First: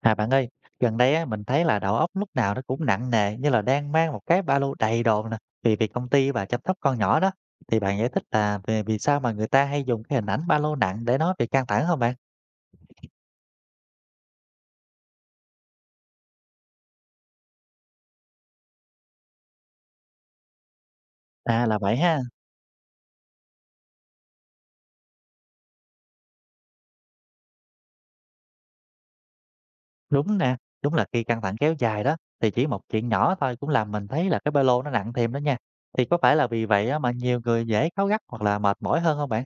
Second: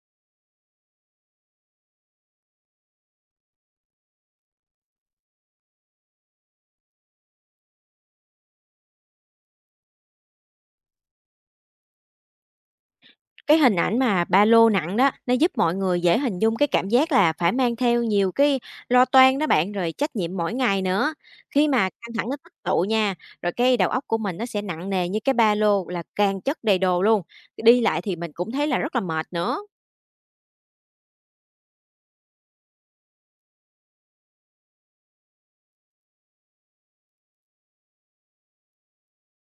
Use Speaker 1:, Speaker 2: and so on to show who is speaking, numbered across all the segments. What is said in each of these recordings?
Speaker 1: À bạn ơi, gần đây á, mình thấy là đầu óc lúc nào nó cũng nặng nề như là đang mang một cái ba lô đầy đồ nè vì vì công ty và chăm sóc con nhỏ đó, thì bạn giải thích là về vì sao mà người ta hay dùng cái hình ảnh ba lô nặng để nói về căng thẳng không bạn?
Speaker 2: Cái hình ảnh mà ba lô nặng đó, nó giúp mọi người dễ hình dung cái cảm giác là phải mang theo nhiều cái lo toan đó bạn, rồi trách nhiệm mỗi ngày nữa.
Speaker 1: À
Speaker 2: Khi
Speaker 1: là
Speaker 2: mà
Speaker 1: vậy
Speaker 2: căng
Speaker 1: ha.
Speaker 2: thẳng nó tích tụ nha, rồi cái đầu óc của mình nó sẽ nặng nề như cái ba lô là càng chất đầy đồ luôn. Đi lại thì mình cũng thấy là rất là mệt nữa.
Speaker 1: Đúng nè, đúng là khi căng thẳng kéo dài đó thì chỉ một chuyện nhỏ thôi cũng làm mình thấy là cái ba lô nó nặng thêm đó nha. Thì có phải là vì vậy á, mà nhiều người dễ cáu gắt hoặc là mệt mỏi hơn không bạn?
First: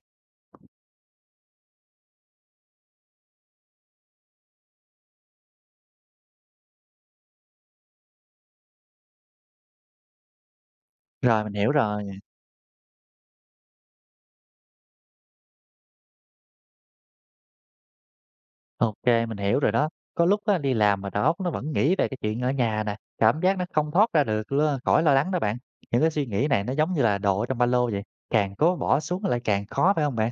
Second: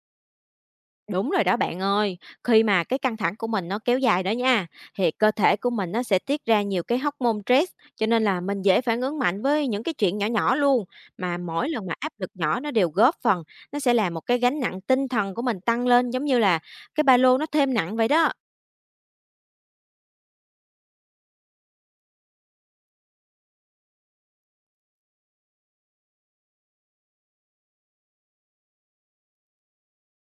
Speaker 2: Đúng rồi đó bạn ơi, khi mà cái căng thẳng của mình nó kéo dài đó nha, thì cơ thể của mình nó sẽ tiết ra nhiều cái hormone stress, cho nên là mình dễ phản ứng mạnh với những cái chuyện nhỏ nhỏ luôn. Mà
Speaker 1: Rồi mình
Speaker 2: mỗi
Speaker 1: hiểu
Speaker 2: lần mà áp
Speaker 1: rồi.
Speaker 2: lực nhỏ nó đều góp phần, nó sẽ là một cái gánh nặng tinh thần của mình tăng lên giống như là cái ba lô nó thêm nặng vậy đó.
Speaker 1: Ok, mình hiểu rồi đó. Có lúc á, đi làm mà đầu óc nó vẫn nghĩ về cái chuyện ở nhà nè, cảm giác nó không thoát ra được luôn, khỏi lo lắng đó bạn. Những cái suy nghĩ này nó giống như là đồ ở trong ba lô vậy, càng cố bỏ xuống lại càng khó phải không bạn?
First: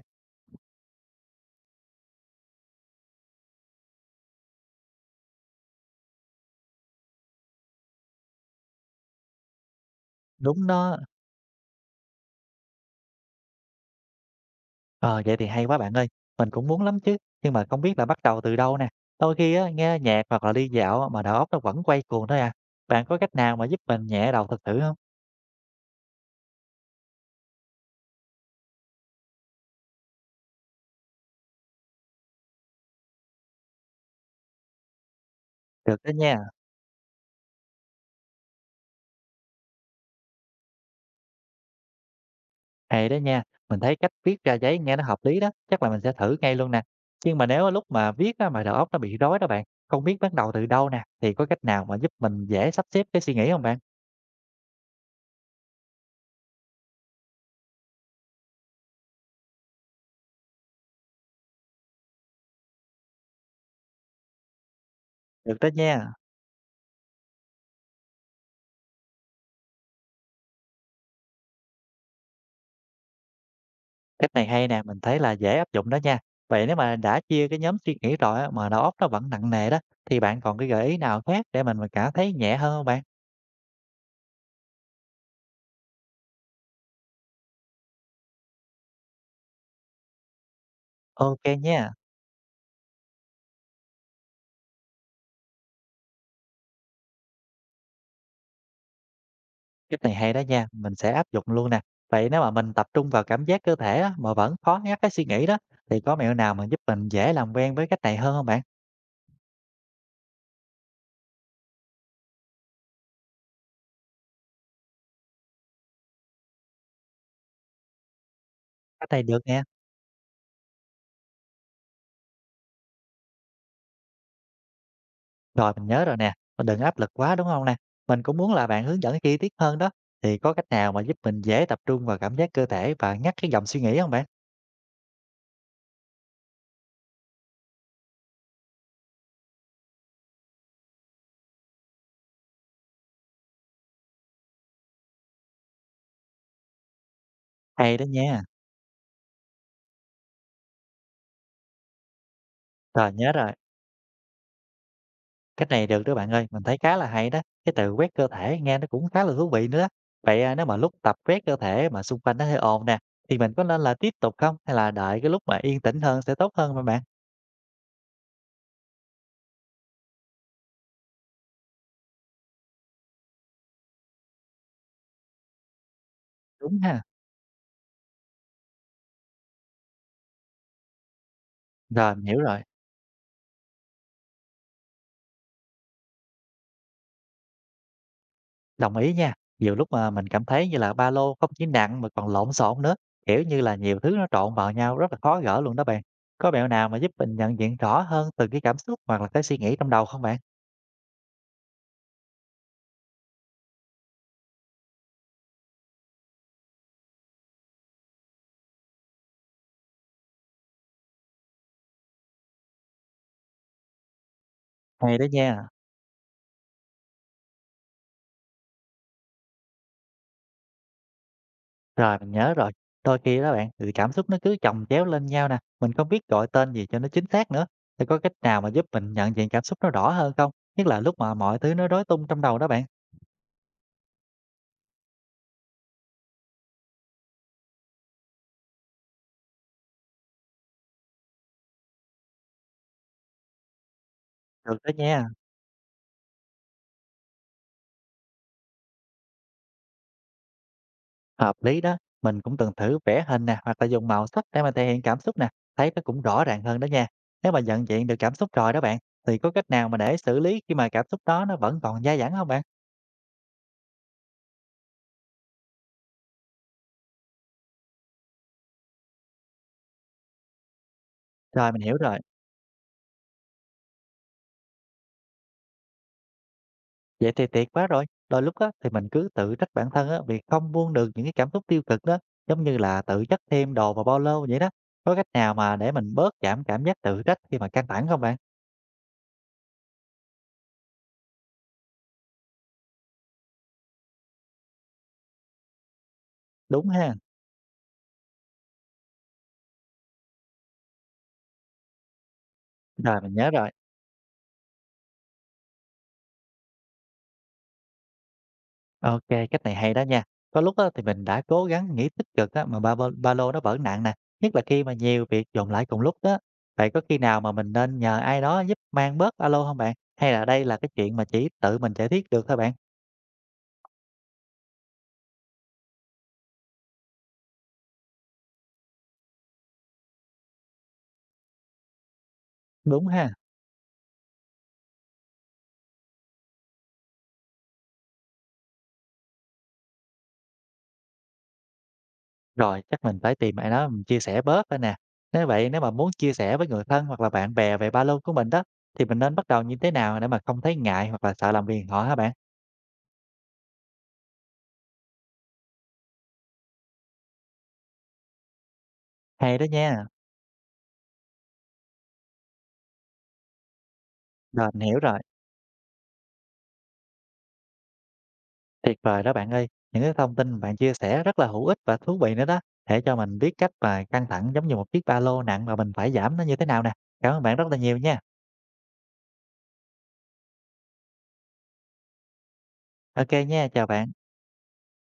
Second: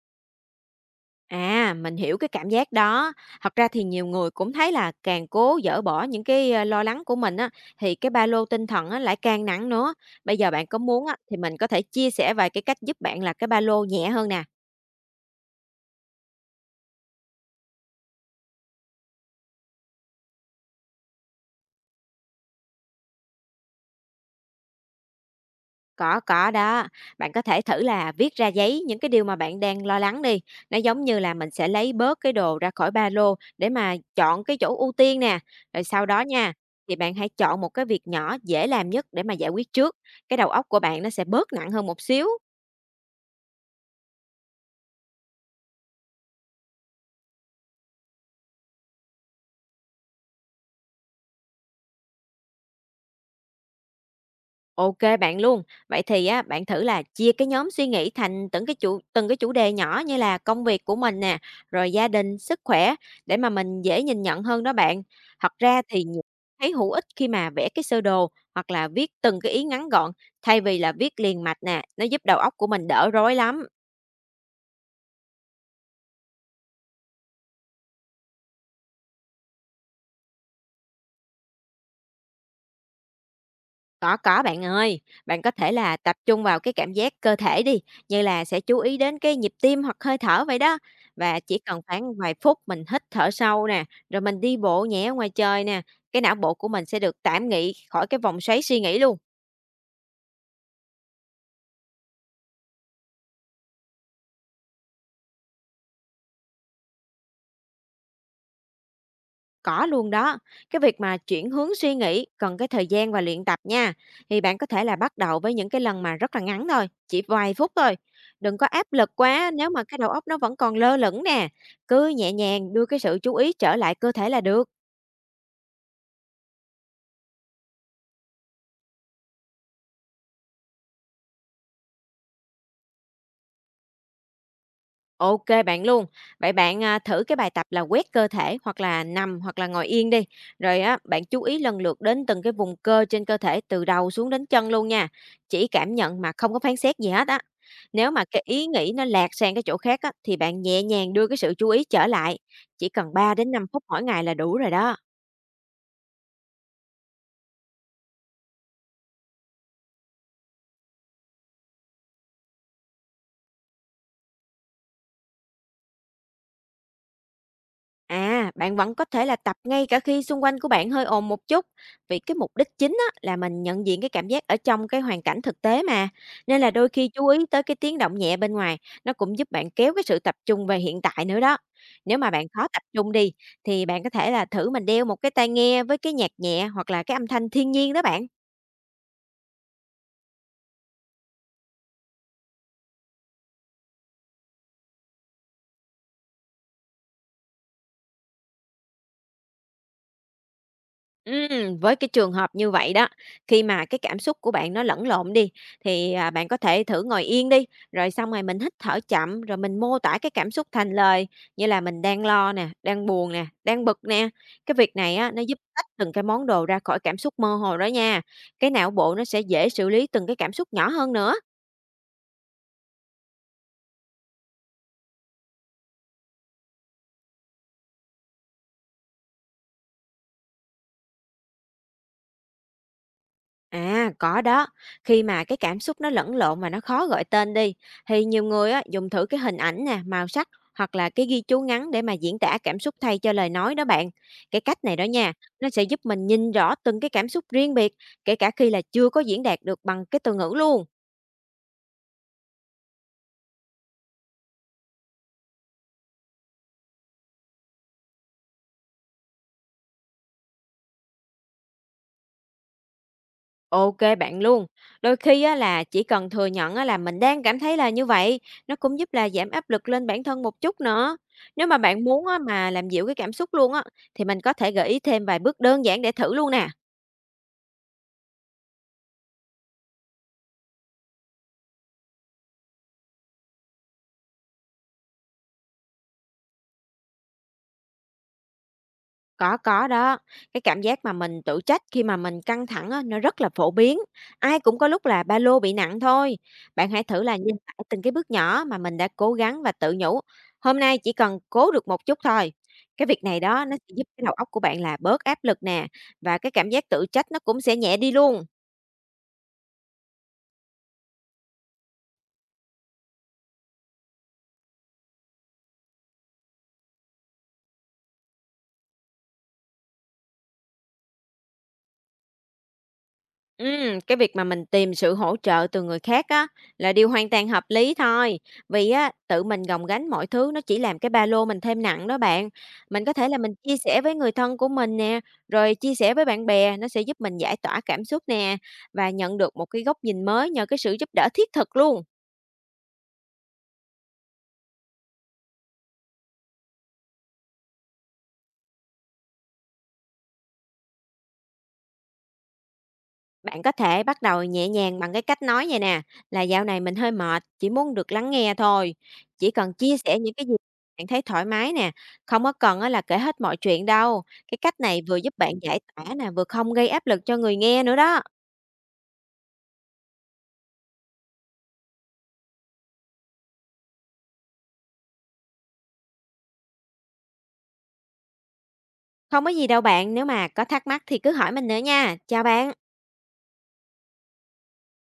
Speaker 2: À, mình hiểu cái cảm giác đó. Thật ra thì nhiều người cũng thấy là càng cố dỡ bỏ những cái, ơ, lo lắng của mình á, thì cái ba lô tinh thần á lại càng nặng nữa. Bây giờ
Speaker 1: Đúng
Speaker 2: bạn có
Speaker 1: đó.
Speaker 2: muốn á, thì mình có thể chia sẻ vài cái cách giúp bạn là cái ba lô nhẹ hơn nè.
Speaker 1: Ờ, vậy thì hay quá bạn ơi, mình cũng muốn lắm chứ, nhưng mà không biết là bắt đầu từ đâu nè. Đôi khi á, nghe nhạc hoặc là đi dạo mà đầu óc nó vẫn quay cuồng thôi à. Bạn có cách nào mà giúp mình nhẹ đầu thật sự không?
Speaker 2: Có đó. Bạn có thể thử là viết ra giấy những cái điều mà bạn đang lo lắng đi. Nó giống như là mình sẽ lấy bớt cái đồ ra khỏi ba lô để mà chọn cái chỗ ưu tiên nè. Rồi
Speaker 1: Được
Speaker 2: sau
Speaker 1: đó
Speaker 2: đó
Speaker 1: nha.
Speaker 2: nha, thì bạn hãy chọn một cái việc nhỏ dễ làm nhất để mà giải quyết trước. Cái đầu óc của bạn nó sẽ bớt nặng hơn một xíu.
Speaker 1: Hay đó nha, mình thấy cách viết ra giấy nghe nó hợp lý đó, chắc là mình sẽ thử ngay luôn nè. Nhưng mà nếu lúc mà viết á, mà đầu óc nó bị rối đó bạn, không biết bắt đầu từ đâu nè, thì có cách nào mà giúp mình dễ sắp xếp cái suy nghĩ không bạn?
Speaker 2: OK bạn luôn. Vậy thì á, bạn thử là chia cái nhóm suy nghĩ thành từng cái chủ đề nhỏ như là công việc của mình nè, rồi gia đình, sức khỏe để mà mình dễ nhìn nhận hơn đó bạn. Thật
Speaker 1: Được đó
Speaker 2: ra thì
Speaker 1: nha,
Speaker 2: thấy hữu ích khi mà vẽ cái sơ đồ hoặc là viết từng cái ý ngắn gọn thay vì là viết liền mạch nè, nó giúp đầu óc của mình đỡ rối lắm.
Speaker 1: cách này hay nè, mình thấy là dễ áp dụng đó nha. Vậy nếu mà đã chia cái nhóm suy nghĩ rồi á, mà đầu óc nó vẫn nặng nề đó, thì bạn còn cái gợi ý nào khác để mình mà cảm thấy nhẹ hơn không bạn?
Speaker 2: Có bạn ơi. Bạn có thể là tập trung vào cái cảm giác cơ thể đi, như là sẽ chú ý đến cái nhịp tim hoặc hơi thở vậy đó.
Speaker 1: Ok
Speaker 2: Và chỉ cần
Speaker 1: nha.
Speaker 2: khoảng vài phút mình hít thở sâu nè, rồi mình đi bộ nhẹ ở ngoài trời nè, cái não bộ của mình sẽ được tạm nghỉ khỏi cái vòng xoáy suy nghĩ luôn.
Speaker 1: Cách này hay đó nha, mình sẽ áp dụng luôn nè. Vậy nếu mà mình tập trung vào cảm giác cơ thể á, mà vẫn khó ngắt cái suy nghĩ đó, thì có mẹo nào mà giúp mình dễ làm quen với cách này hơn không bạn?
Speaker 2: Có luôn đó. Cái việc mà chuyển hướng suy nghĩ cần cái thời gian và luyện tập nha. Thì bạn có thể là bắt đầu với những cái lần mà rất là ngắn thôi, chỉ vài phút thôi. Đừng có áp
Speaker 1: Cách
Speaker 2: lực
Speaker 1: này được
Speaker 2: quá
Speaker 1: nè.
Speaker 2: nếu mà cái đầu óc nó vẫn còn lơ lửng nè. Cứ nhẹ nhàng đưa cái sự chú ý trở lại cơ thể là được.
Speaker 1: Rồi mình nhớ rồi nè, mình đừng áp lực quá đúng không nè? Mình cũng muốn là bạn hướng dẫn chi tiết hơn đó. Thì có cách nào mà giúp mình dễ tập trung vào cảm giác cơ thể và ngắt cái dòng suy nghĩ không bạn?
Speaker 2: OK bạn luôn. Vậy bạn, à, thử cái bài tập là quét cơ thể hoặc là nằm hoặc là ngồi yên đi, rồi á, bạn chú ý lần lượt đến từng cái vùng cơ trên cơ thể từ đầu xuống đến chân luôn nha, chỉ cảm nhận mà không có phán xét gì hết á.
Speaker 1: Hay đó
Speaker 2: Nếu mà
Speaker 1: nha.
Speaker 2: cái ý nghĩ nó lạc sang cái chỗ khác á, thì bạn nhẹ nhàng đưa cái sự chú ý trở lại, chỉ
Speaker 1: Rồi
Speaker 2: cần
Speaker 1: nhớ
Speaker 2: 3 đến
Speaker 1: rồi.
Speaker 2: 5 phút mỗi ngày là đủ rồi đó.
Speaker 1: Cách này được đó bạn ơi, mình thấy khá là hay đó. Cái từ quét cơ thể nghe nó cũng khá là thú vị nữa đó. Vậy à, nếu mà lúc tập quét cơ thể mà xung quanh nó hơi ồn nè, thì mình có nên là tiếp tục không? Hay là đợi cái lúc mà yên tĩnh hơn sẽ tốt hơn mà bạn?
Speaker 2: À, bạn vẫn có thể là tập ngay cả khi xung quanh của bạn hơi ồn một chút, vì cái mục đích chính á, là mình nhận diện cái cảm giác ở trong cái hoàn cảnh thực tế mà. Nên là
Speaker 1: Đúng
Speaker 2: đôi
Speaker 1: ha.
Speaker 2: khi chú ý tới cái tiếng động nhẹ bên ngoài, nó cũng giúp bạn kéo cái sự tập trung về hiện tại nữa đó.
Speaker 1: Rồi,
Speaker 2: Nếu
Speaker 1: mình
Speaker 2: mà
Speaker 1: hiểu
Speaker 2: bạn
Speaker 1: rồi.
Speaker 2: khó tập trung đi, thì bạn có thể là thử mình đeo một cái tai nghe với cái nhạc nhẹ hoặc là cái âm thanh thiên nhiên đó bạn.
Speaker 1: Đồng ý nha. Nhiều lúc mà mình cảm thấy như là ba lô không chỉ nặng mà còn lộn xộn nữa. Kiểu như là nhiều thứ nó trộn vào nhau rất là khó gỡ luôn đó bạn. Có mẹo nào mà giúp mình nhận diện rõ hơn từng cái cảm xúc hoặc là cái suy nghĩ trong đầu không bạn?
Speaker 2: Với cái trường hợp như vậy đó, khi mà cái cảm xúc của bạn nó lẫn lộn đi, thì, à, bạn có thể thử ngồi yên đi, rồi xong rồi mình hít thở chậm, rồi mình mô tả cái cảm xúc thành lời, như là mình đang lo nè, đang buồn nè, đang bực nè. Cái việc này
Speaker 1: Hay đó
Speaker 2: á, nó giúp
Speaker 1: nha.
Speaker 2: tách từng cái món đồ ra khỏi cảm xúc mơ hồ đó nha. Cái não bộ nó sẽ dễ xử lý từng cái cảm xúc nhỏ hơn nữa.
Speaker 1: Rồi, mình nhớ rồi. Đôi khi đó bạn, thì cảm xúc nó cứ chồng chéo lên nhau nè, mình không biết gọi tên gì cho nó chính xác nữa. Thì có cách nào mà giúp mình nhận diện cảm xúc nó rõ hơn không? Nhất là lúc mà mọi thứ nó rối tung trong đầu đó bạn.
Speaker 2: À, có đó. Khi mà cái cảm xúc nó lẫn lộn và nó khó gọi tên đi, thì nhiều người á, dùng thử cái hình ảnh nè, màu sắc hoặc là cái ghi chú ngắn để mà diễn tả cảm xúc thay cho lời nói đó bạn. Cái
Speaker 1: Được
Speaker 2: cách
Speaker 1: đó
Speaker 2: này đó
Speaker 1: nha,
Speaker 2: nha, nó sẽ giúp mình nhìn rõ từng cái cảm xúc riêng biệt, kể cả khi là chưa có diễn đạt được bằng cái từ ngữ luôn.
Speaker 1: hợp lý đó. Mình cũng từng thử vẽ hình nè, hoặc là dùng màu sắc để mà thể hiện cảm xúc nè, thấy nó cũng rõ ràng hơn đó nha. Nếu mà nhận diện được cảm xúc rồi đó bạn, thì có cách nào mà để xử lý khi mà cảm xúc đó nó vẫn còn dai dẳng không bạn?
Speaker 2: OK bạn luôn. Đôi khi á là chỉ cần thừa nhận á là mình đang cảm thấy là như vậy, nó cũng giúp là giảm áp lực lên bản thân một chút nữa. Nếu
Speaker 1: Rồi,
Speaker 2: mà
Speaker 1: mình hiểu
Speaker 2: bạn
Speaker 1: rồi.
Speaker 2: muốn á mà làm dịu cái cảm xúc luôn á, thì mình có thể gợi ý thêm vài bước đơn giản để thử luôn nè.
Speaker 1: Vậy thì tuyệt quá rồi. Đôi lúc á, thì mình cứ tự trách bản thân á, vì không buông được những cái cảm xúc tiêu cực đó, giống như là tự chất thêm đồ vào ba lô vậy đó. Có cách nào mà để mình bớt giảm cảm giác tự trách khi mà căng thẳng không bạn?
Speaker 2: Có đó. Cái cảm giác mà mình tự trách khi mà mình căng thẳng á, nó rất là phổ biến. Ai cũng có lúc là ba lô bị nặng thôi.
Speaker 1: Đúng
Speaker 2: Bạn hãy
Speaker 1: ha.
Speaker 2: thử là nhìn lại từng cái bước nhỏ mà mình đã cố gắng và tự nhủ. Hôm nay chỉ cần cố được một chút thôi. Cái
Speaker 1: Rồi
Speaker 2: việc
Speaker 1: mình
Speaker 2: này
Speaker 1: nhớ
Speaker 2: đó
Speaker 1: rồi.
Speaker 2: nó sẽ giúp cái đầu óc của bạn là bớt áp lực nè và cái cảm giác tự trách nó cũng sẽ nhẹ đi luôn.
Speaker 1: Ok, cách này hay đó nha. Có lúc á, thì mình đã cố gắng nghĩ tích cực á, mà ba lô nó vẫn nặng nè. Nhất là khi mà nhiều việc dồn lại cùng lúc đó. Vậy có khi nào mà mình nên nhờ ai đó giúp mang bớt ba lô không bạn? Hay là đây là cái chuyện mà chỉ tự mình giải quyết được thôi bạn?
Speaker 2: Cái việc mà mình tìm sự hỗ trợ từ người khác á, là điều hoàn toàn hợp lý thôi. Vì á, tự mình gồng gánh mọi thứ nó chỉ làm cái ba lô mình thêm nặng đó bạn. Mình
Speaker 1: Đúng
Speaker 2: có thể
Speaker 1: ha.
Speaker 2: là mình chia sẻ với người thân của mình nè, rồi chia sẻ với bạn bè, nó sẽ giúp mình giải tỏa cảm xúc nè, và nhận được một cái góc nhìn mới nhờ cái sự giúp đỡ thiết thực luôn.
Speaker 1: Rồi, chắc mình phải tìm ai đó mình chia sẻ bớt thôi nè. Nếu vậy, nếu mà muốn chia sẻ với người thân hoặc là bạn bè về ba lô của mình đó, thì mình nên bắt đầu như thế nào để mà không thấy ngại hoặc là sợ làm phiền họ hả bạn?
Speaker 2: Bạn có thể bắt đầu nhẹ nhàng bằng cái cách nói vậy nè, là dạo này mình hơi mệt, chỉ muốn được lắng nghe thôi. Chỉ
Speaker 1: Hay đó
Speaker 2: cần chia
Speaker 1: nha.
Speaker 2: sẻ những cái gì bạn thấy thoải mái nè, không có cần á là kể hết mọi chuyện đâu. Cái
Speaker 1: Rồi,
Speaker 2: cách
Speaker 1: mình hiểu
Speaker 2: này vừa
Speaker 1: rồi.
Speaker 2: giúp bạn giải tỏa nè, vừa không gây áp lực cho người nghe nữa đó.
Speaker 1: Tuyệt vời đó bạn ơi. Những cái thông tin bạn chia sẻ rất là hữu ích và thú vị nữa đó. Để cho mình biết cách mà căng thẳng giống như một chiếc ba lô nặng mà mình phải giảm nó như thế nào nè. Cảm ơn bạn rất là nhiều nha.
Speaker 2: Không có gì đâu bạn, nếu mà có thắc mắc thì cứ hỏi mình nữa nha. Chào bạn.
Speaker 1: Ok nha, chào bạn.